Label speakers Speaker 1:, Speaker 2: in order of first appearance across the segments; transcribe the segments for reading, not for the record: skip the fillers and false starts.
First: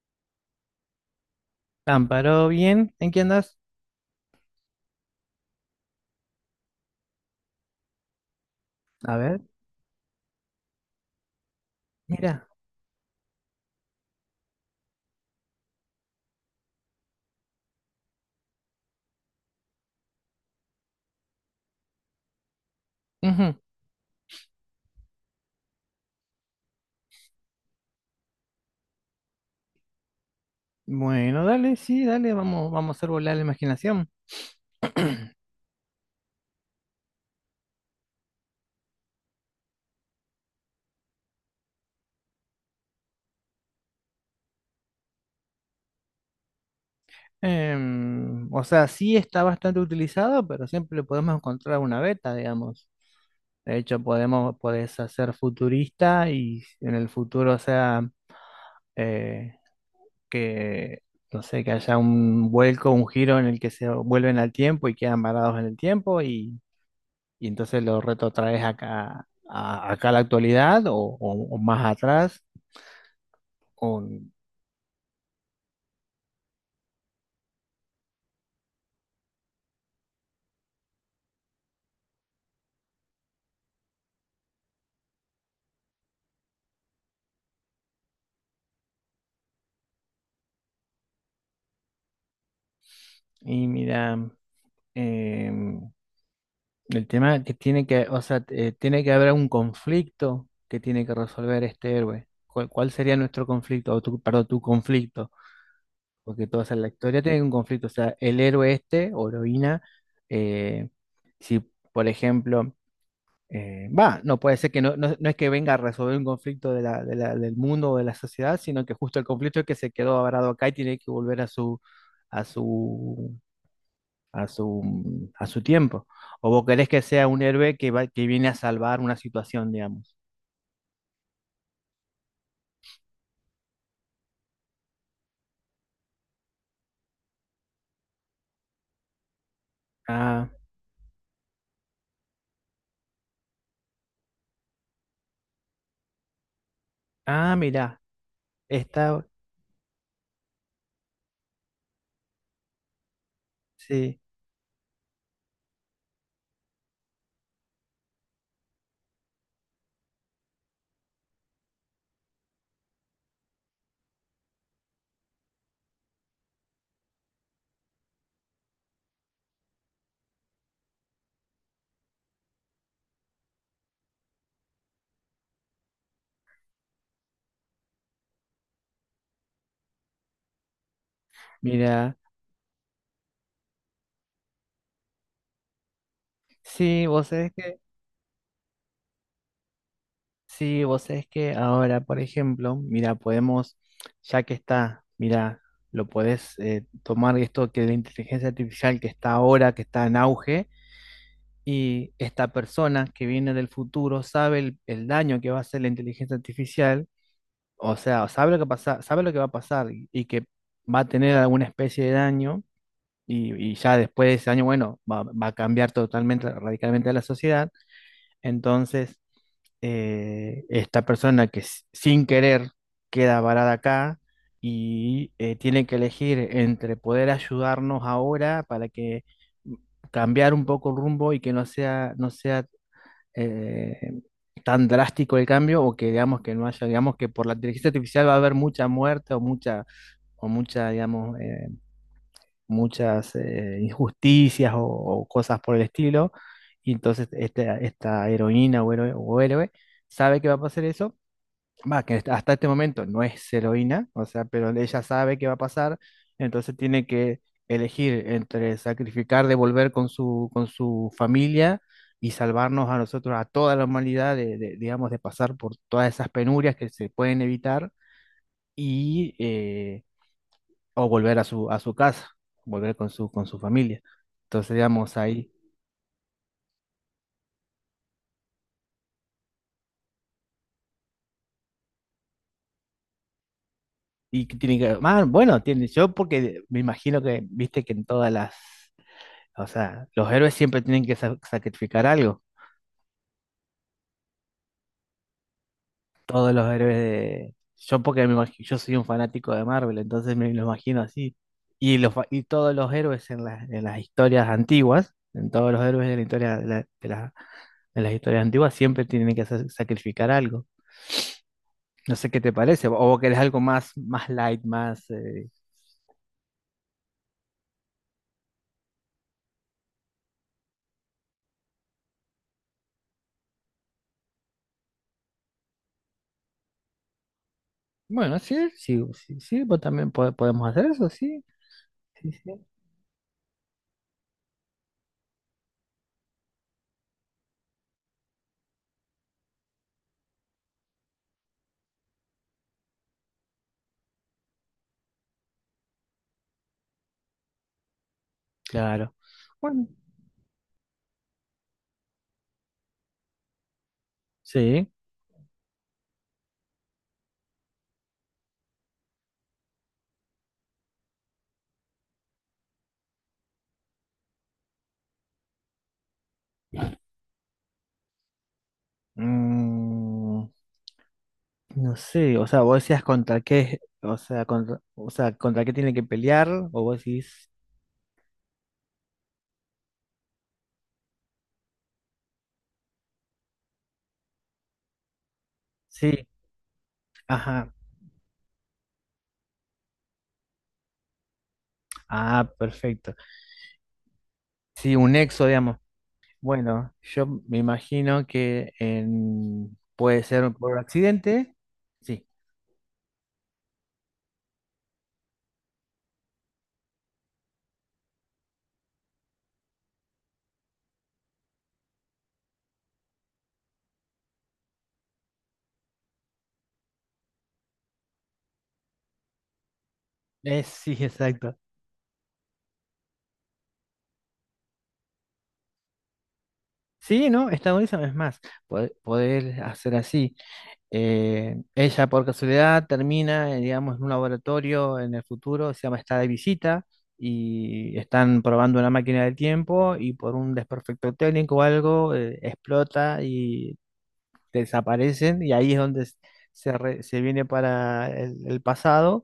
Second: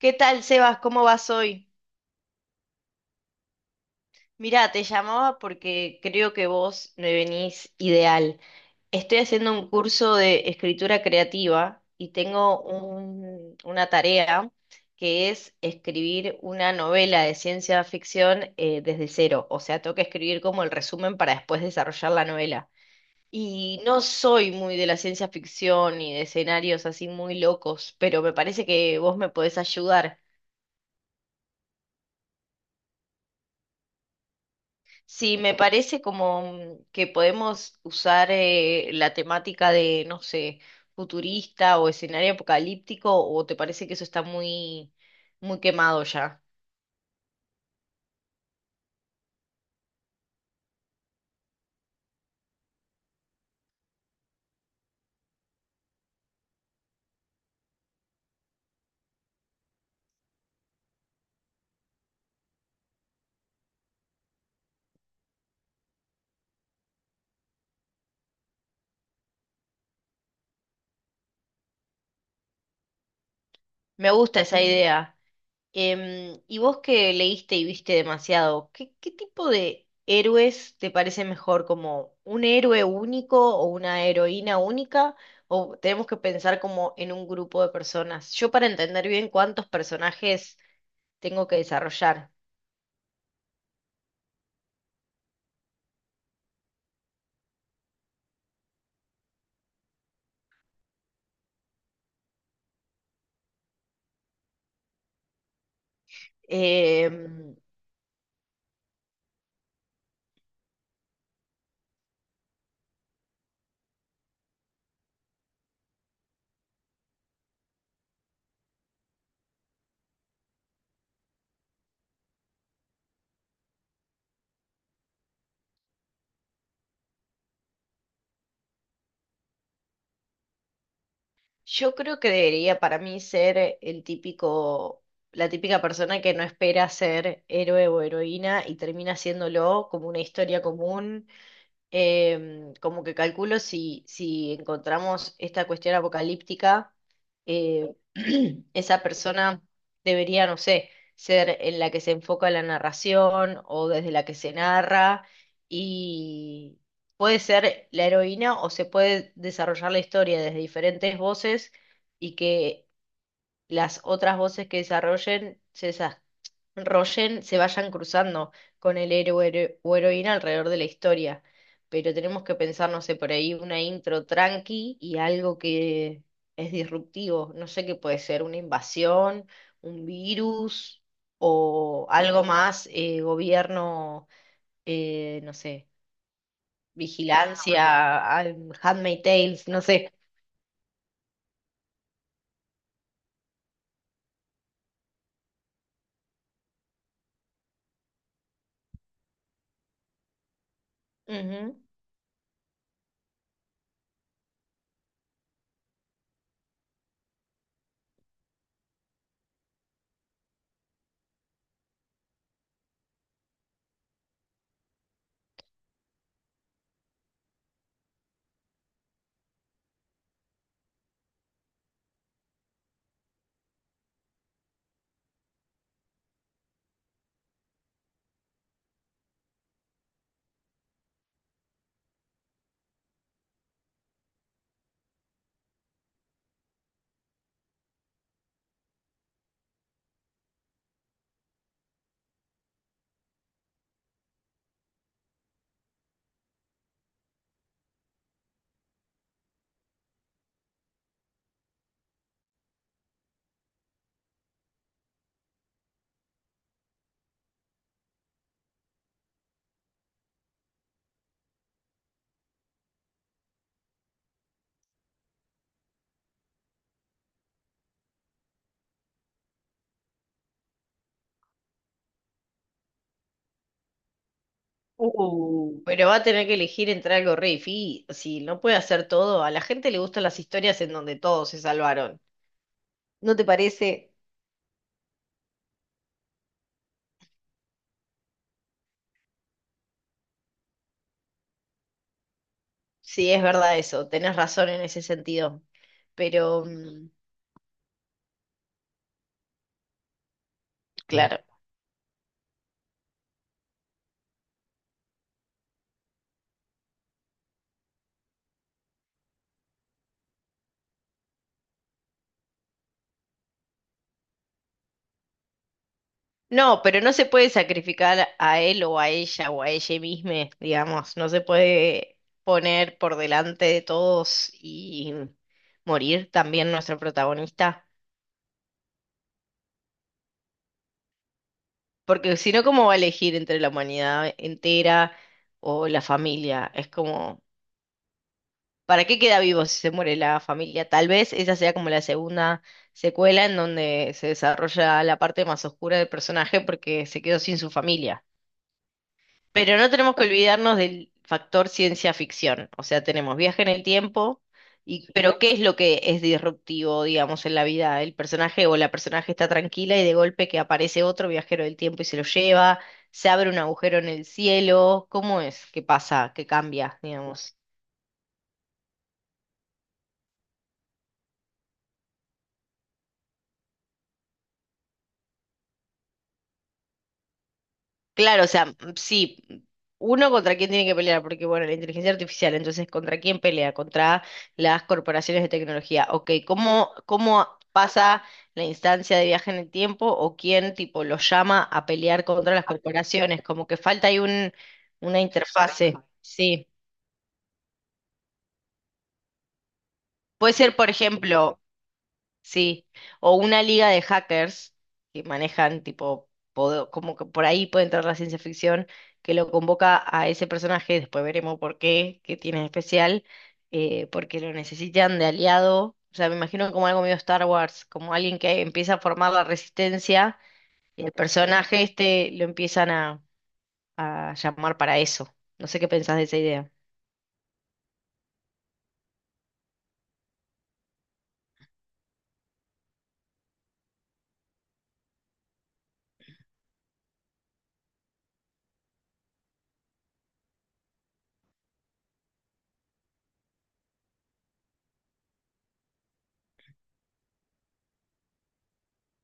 Speaker 1: ¿Qué tal, Sebas? ¿Cómo vas hoy?
Speaker 2: Amparo, bien, ¿en qué andas?
Speaker 1: Mira, te llamaba porque creo que vos me venís ideal.
Speaker 2: A
Speaker 1: Estoy
Speaker 2: ver,
Speaker 1: haciendo un curso de escritura creativa y
Speaker 2: mira.
Speaker 1: tengo una tarea que es escribir una novela de ciencia ficción desde cero. O sea, tengo que escribir como el resumen para después desarrollar la novela.
Speaker 2: Ujú.
Speaker 1: Y no soy muy de la ciencia ficción ni de escenarios así muy locos, pero me parece que vos me podés ayudar.
Speaker 2: Bueno, dale, sí, dale, vamos, vamos a hacer volar la imaginación.
Speaker 1: Sí, me parece como que podemos usar la temática de, no sé, futurista o escenario apocalíptico, o te parece que eso está muy, muy quemado ya.
Speaker 2: O sea, sí está bastante utilizado, pero siempre le podemos encontrar una beta, digamos. De hecho, podés hacer futurista y en el futuro, o sea, eh, que, no sé, que haya un vuelco, un giro en el que se vuelven al tiempo y quedan varados en el tiempo y entonces lo retrotraes acá, acá a la actualidad o o más atrás.
Speaker 1: Me
Speaker 2: o-
Speaker 1: gusta esa idea. Y vos que leíste y viste demasiado, ¿qué, qué tipo de héroes te parece mejor? ¿Como un héroe único o una heroína única? ¿O tenemos que pensar como en un grupo de personas? Yo, para entender bien cuántos personajes tengo que desarrollar.
Speaker 2: y mira, em, el tema que tiene que, o sea, tiene que haber un conflicto que tiene que resolver este héroe. ¿ cuál sería nuestro conflicto? O tu, perdón, tu conflicto. Porque la historia tiene un
Speaker 1: Em,
Speaker 2: conflicto. O sea, el héroe este o heroína, eh, si por ejemplo no puede ser que no, no es que venga a resolver un conflicto del mundo o de la sociedad, sino que justo el conflicto es que se quedó varado acá y tiene que volver a su, a su, a su tiempo. O vos querés que sea un héroe que va, que viene a salvar una situación, digamos.
Speaker 1: yo creo que debería, para mí, ser el típico, la típica persona que no espera ser héroe o heroína y termina haciéndolo, como una
Speaker 2: Ah,
Speaker 1: historia común. Como que calculo si, si encontramos esta cuestión apocalíptica,
Speaker 2: ah,
Speaker 1: eh,
Speaker 2: mirá,
Speaker 1: esa
Speaker 2: está,
Speaker 1: persona debería, no sé, ser en la que se enfoca la narración o desde
Speaker 2: sí,
Speaker 1: la que se narra, y puede ser la heroína, o se puede desarrollar la historia desde diferentes voces y que las otras voces que desarrollen, se vayan cruzando con el héroe o heroína alrededor de la historia. Pero tenemos que pensar, no sé, por ahí una intro tranqui y algo que es disruptivo. No sé qué puede ser, una invasión, un virus o
Speaker 2: mirá,
Speaker 1: algo más, gobierno, no sé,
Speaker 2: sí, vos sabés que
Speaker 1: vigilancia, ah, Handmaid's Tales, no sé.
Speaker 2: sí, vos sabés que ahora, por ejemplo, mira, ya que está, mira, lo podés tomar esto que la inteligencia artificial que está ahora, que está en auge,
Speaker 1: Ujú.
Speaker 2: y esta persona que viene del futuro sabe el daño que va a hacer la inteligencia artificial, o sea, sabe lo que pasa, sabe lo que va a pasar y que va a tener alguna especie de daño, y ya después de ese daño, bueno, va a cambiar totalmente, radicalmente a la sociedad, entonces esta persona que sin querer queda varada acá y tiene que elegir entre poder ayudarnos ahora para que mm, cambiar un poco el rumbo y que no sea eh, tan drástico el cambio o que digamos que no haya, digamos que por la inteligencia artificial va a haber mucha muerte digamos, muchas injusticias o cosas por el estilo. Y entonces esta heroína o héroe sabe que va a pasar eso. Va, que hasta este momento no es heroína, o sea, pero ella sabe que va a pasar, entonces tiene que elegir entre sacrificar, devolver con su familia y salvarnos a nosotros, a toda la humanidad, digamos, de pasar por todas esas penurias que se pueden evitar y o volver a su casa, volver con su familia. Entonces, digamos, ahí,
Speaker 1: Pero va a tener que elegir entre algo re difícil, no puede hacer todo. A la gente le gustan las historias en donde todos se salvaron. ¿No te parece?
Speaker 2: y que tiene que, ah, bueno, tiene, yo porque me imagino que, viste que en todas las, o sea, los héroes siempre tienen que sacrificar algo,
Speaker 1: Sí, es verdad eso, tenés razón en ese sentido.
Speaker 2: todos
Speaker 1: Pero,
Speaker 2: los héroes
Speaker 1: mm,
Speaker 2: de, yo porque yo soy un fanático de Marvel, entonces me lo imagino así,
Speaker 1: claro.
Speaker 2: y todos los héroes las en las historias antiguas, en todos los héroes de la historia, de las historias antiguas siempre tienen que sacrificar algo. No sé qué te parece, o vos querés algo más, más light, más...
Speaker 1: No, pero no se puede sacrificar a él o a ella, o a ella misma, digamos. No se puede poner por delante de todos y morir también nuestro protagonista.
Speaker 2: Bueno, sí, sí, sí, sí, vos también podemos hacer eso, sí, sí,
Speaker 1: Porque si
Speaker 2: sí,
Speaker 1: no, ¿cómo va a elegir entre la humanidad entera o la familia? Es como, ¿para qué queda vivo si se muere la familia? Tal vez esa sea como la segunda secuela, en donde se desarrolla la parte más oscura del personaje porque se quedó sin su familia.
Speaker 2: claro.
Speaker 1: Pero
Speaker 2: Bueno,
Speaker 1: no tenemos que olvidarnos del factor ciencia ficción. O sea, tenemos viaje en el tiempo,
Speaker 2: sí.
Speaker 1: y, pero ¿qué es lo que es disruptivo, digamos, en la vida? El personaje o la personaje está tranquila y de golpe que aparece otro viajero del tiempo y se lo lleva, se abre un agujero en el cielo. ¿Cómo es? ¿Qué pasa? ¿Qué cambia, digamos?
Speaker 2: Mm, no sé, o sea, vos decías contra qué, o sea, contra qué tiene que pelear, o vos decís,
Speaker 1: Claro, o sea, mm, sí, uno, contra quién tiene que pelear, porque bueno, la inteligencia artificial, entonces, ¿contra quién pelea? Contra las corporaciones de tecnología.
Speaker 2: sí,
Speaker 1: Ok, ¿cómo, cómo
Speaker 2: ajá,
Speaker 1: pasa la instancia de viaje en el tiempo, o quién tipo los llama a pelear
Speaker 2: ah,
Speaker 1: contra las
Speaker 2: perfecto.
Speaker 1: corporaciones? Como que falta ahí un,
Speaker 2: Sí, un
Speaker 1: una
Speaker 2: nexo, digamos.
Speaker 1: interfase. Sí.
Speaker 2: Bueno, yo me imagino que puede ser
Speaker 1: Puede ser,
Speaker 2: por
Speaker 1: por
Speaker 2: accidente,
Speaker 1: ejemplo,
Speaker 2: sí,
Speaker 1: sí, o una liga de hackers que manejan tipo, como que por ahí puede entrar la ciencia ficción, que lo convoca a ese personaje, después veremos por qué, qué tiene de especial, porque lo necesitan de aliado. O sea, me imagino como algo medio Star Wars, como alguien que empieza a formar la resistencia
Speaker 2: es, sí,
Speaker 1: y el
Speaker 2: exacto.
Speaker 1: personaje este lo empiezan a llamar para eso. No sé qué pensás de esa idea.
Speaker 2: Sí, ¿no? Está buenísimo. Es más, poder hacer así. Ella por casualidad termina, digamos, en un laboratorio en el futuro, se llama está de visita y están probando una máquina del tiempo y por un desperfecto técnico o algo explota y desaparecen y ahí es donde se viene para el pasado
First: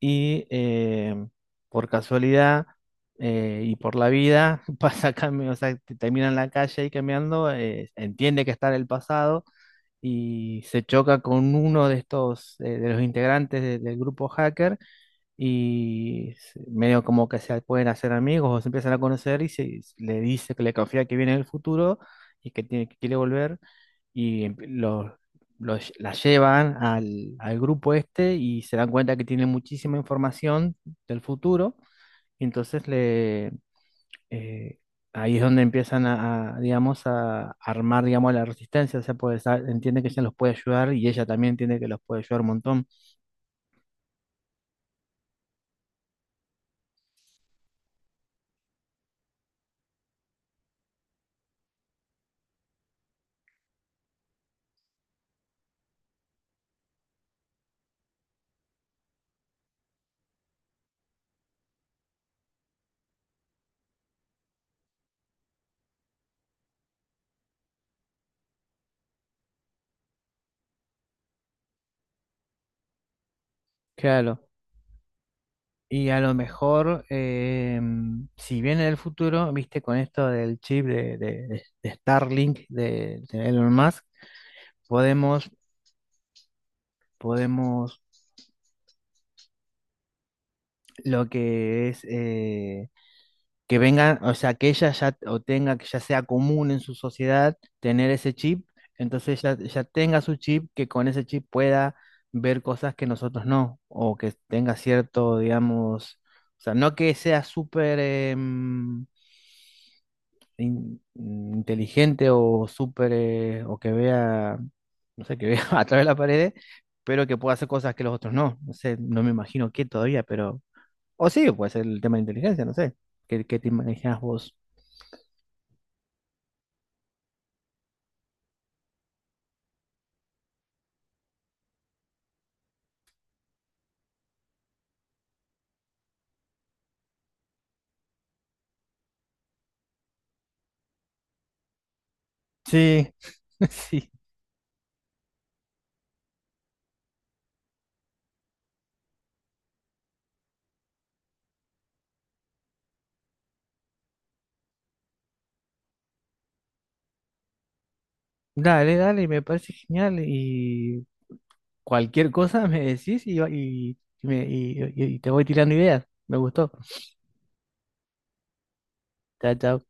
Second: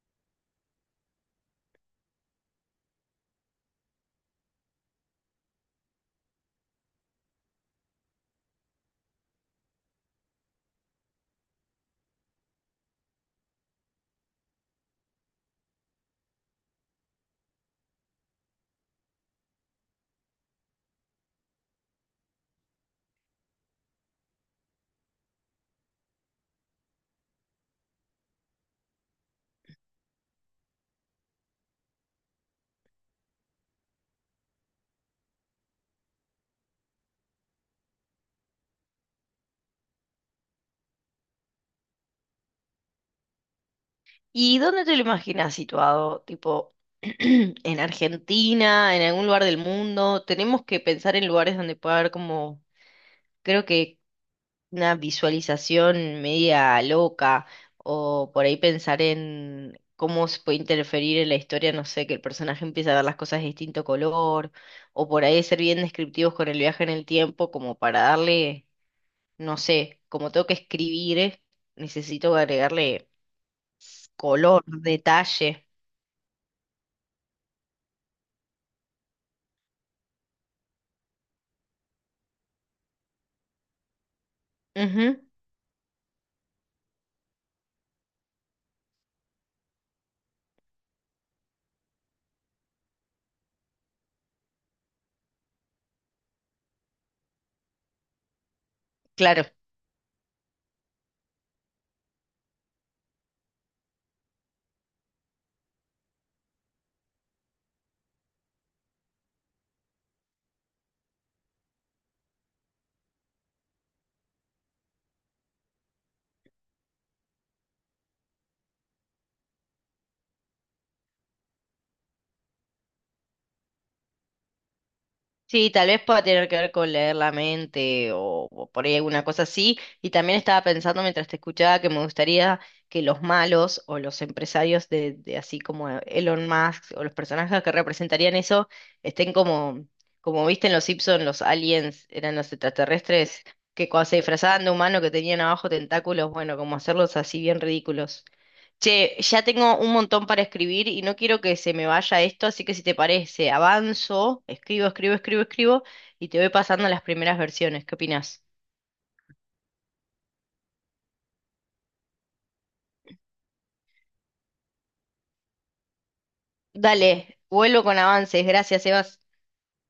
Speaker 2: y por casualidad y por la vida pasa cambio, o sea, termina en la calle y cambiando, entiende que está en el pasado y se choca con uno de estos, de los integrantes del grupo hacker y medio como que se pueden hacer amigos o se empiezan a conocer y se, le dice que le confía que viene el futuro y que tiene que quiere volver y la llevan al grupo este y se dan cuenta que tiene muchísima información del futuro y entonces le eh, ahí es donde empiezan a, digamos a armar digamos la resistencia, o sea pues entiende que ella los puede ayudar y ella también entiende que los puede ayudar un montón.
Speaker 1: ¿Y dónde te lo imaginas situado? Tipo, en Argentina, en algún lugar del mundo. Tenemos que pensar en lugares donde pueda haber como, creo que, una visualización media loca, o por ahí pensar en cómo se puede interferir en la historia, no sé, que el personaje empiece a ver las cosas de distinto color, o por ahí ser bien descriptivos con el viaje en el tiempo, como para darle, no sé, como tengo que escribir, necesito agregarle
Speaker 2: Claro.
Speaker 1: color, detalle.
Speaker 2: Y a lo mejor, em, si viene del futuro, viste, con esto del chip de Starlink de Elon Musk,
Speaker 1: Ujú.
Speaker 2: podemos, podemos, lo que es, que vengan, o sea, que ella ya, o tenga, que ya sea común en su sociedad tener ese chip, entonces
Speaker 1: Claro,
Speaker 2: ya, ya tenga su chip, que con ese chip pueda ver cosas que nosotros no, o que tenga cierto, digamos, o sea, no que sea súper... inteligente o súper, o que vea, no sé, que vea a través de la pared, pero que pueda hacer cosas que los otros no. No sé, no me imagino qué todavía, pero... O sí, puede ser el tema de inteligencia, no sé. ¿Qué, qué te imaginas vos?
Speaker 1: sí, tal vez pueda tener que ver con leer la mente, o por ahí alguna cosa así. Y también estaba pensando mientras te escuchaba que me gustaría que los malos o los empresarios de, así como Elon Musk, o los personajes que representarían eso, estén como, como viste en Los Simpson, los aliens eran los
Speaker 2: Sí,
Speaker 1: extraterrestres que
Speaker 2: sí.
Speaker 1: cuando se disfrazaban de humano que tenían abajo tentáculos, bueno, como hacerlos así bien ridículos. Che, ya tengo un montón para escribir y no quiero que se me vaya esto, así que si te parece, avanzo, escribo, escribo, escribo, escribo y te voy pasando las primeras versiones. ¿Qué opinás?
Speaker 2: Dale, dale, me parece genial y cualquier cosa me decís y te voy tirando ideas. Me gustó.
Speaker 1: Dale, vuelvo con avances. Gracias, Sebas.
Speaker 2: Chao, chao.